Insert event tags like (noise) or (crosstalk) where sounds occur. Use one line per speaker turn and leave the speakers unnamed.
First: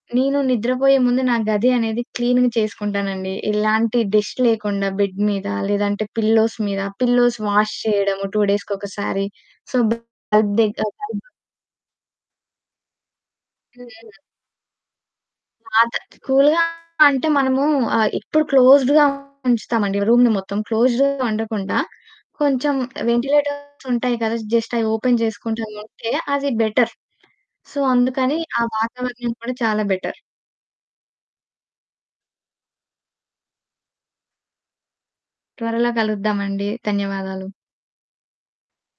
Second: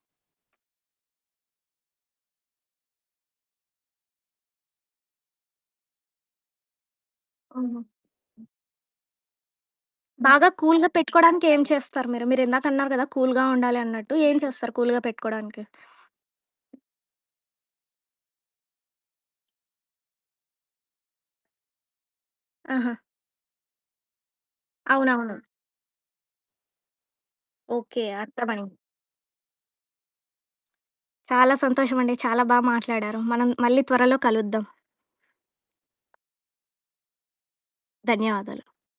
నేను నిద్రపోయే ముందు నా గది అనేది క్లీన్‌గ చేసుకుంటాను అండి. ఎలాంటి డస్ట్ లేకుండా బెడ్ మీద, లేదంటే పిల్లోస్ మీద, పిల్లోస్ వాష్
హుహు,
చేయడం. 2
హ్మ్.
డేస్‌కి ఒకసారి సో
బాగా కూల్‌గా
(unintelligible)
పెట్టుకోవడానికి ఏం చేస్తారు మీరు? మీరు ఇందాక అన్నారు కదా! కూల్‌గా ఉండాలి అన్నట్టు.
హుహుహు.
ఏం చేస్తారు కూల్‌గా పెట్టుకోవడానికి?
పాత కూల్‌గా అంటే మనము ఆహ్, ఇప్పుడు క్లోజ్డ్‌గా ఉంచుతాము అండి రూమ్‌ని మొత్తం. క్లోజ్డ్‌గా ఉండకుండా, కొంచెం
ఆహా!
వెంటిలేటర్స్ ఉంటాయి కదా, జస్ట్ అయి ఓపెన్
అవునవును.
చేసుకుంటా ఉంటే, అది బెటర్. So,
okay.
అందుకని ఆ
అర్థమైంది.
వాతావరణం కూడా చాలా బెటర్.
చాలా సంతోషం అండి. చాలా బా మాట్లాడారు. మనం మళ్ళీ త్వరలో కలుద్దాం.
త్వరలో కలుద్దాం అండి. ధన్యవాదాలు.
ధన్యవాదాలు.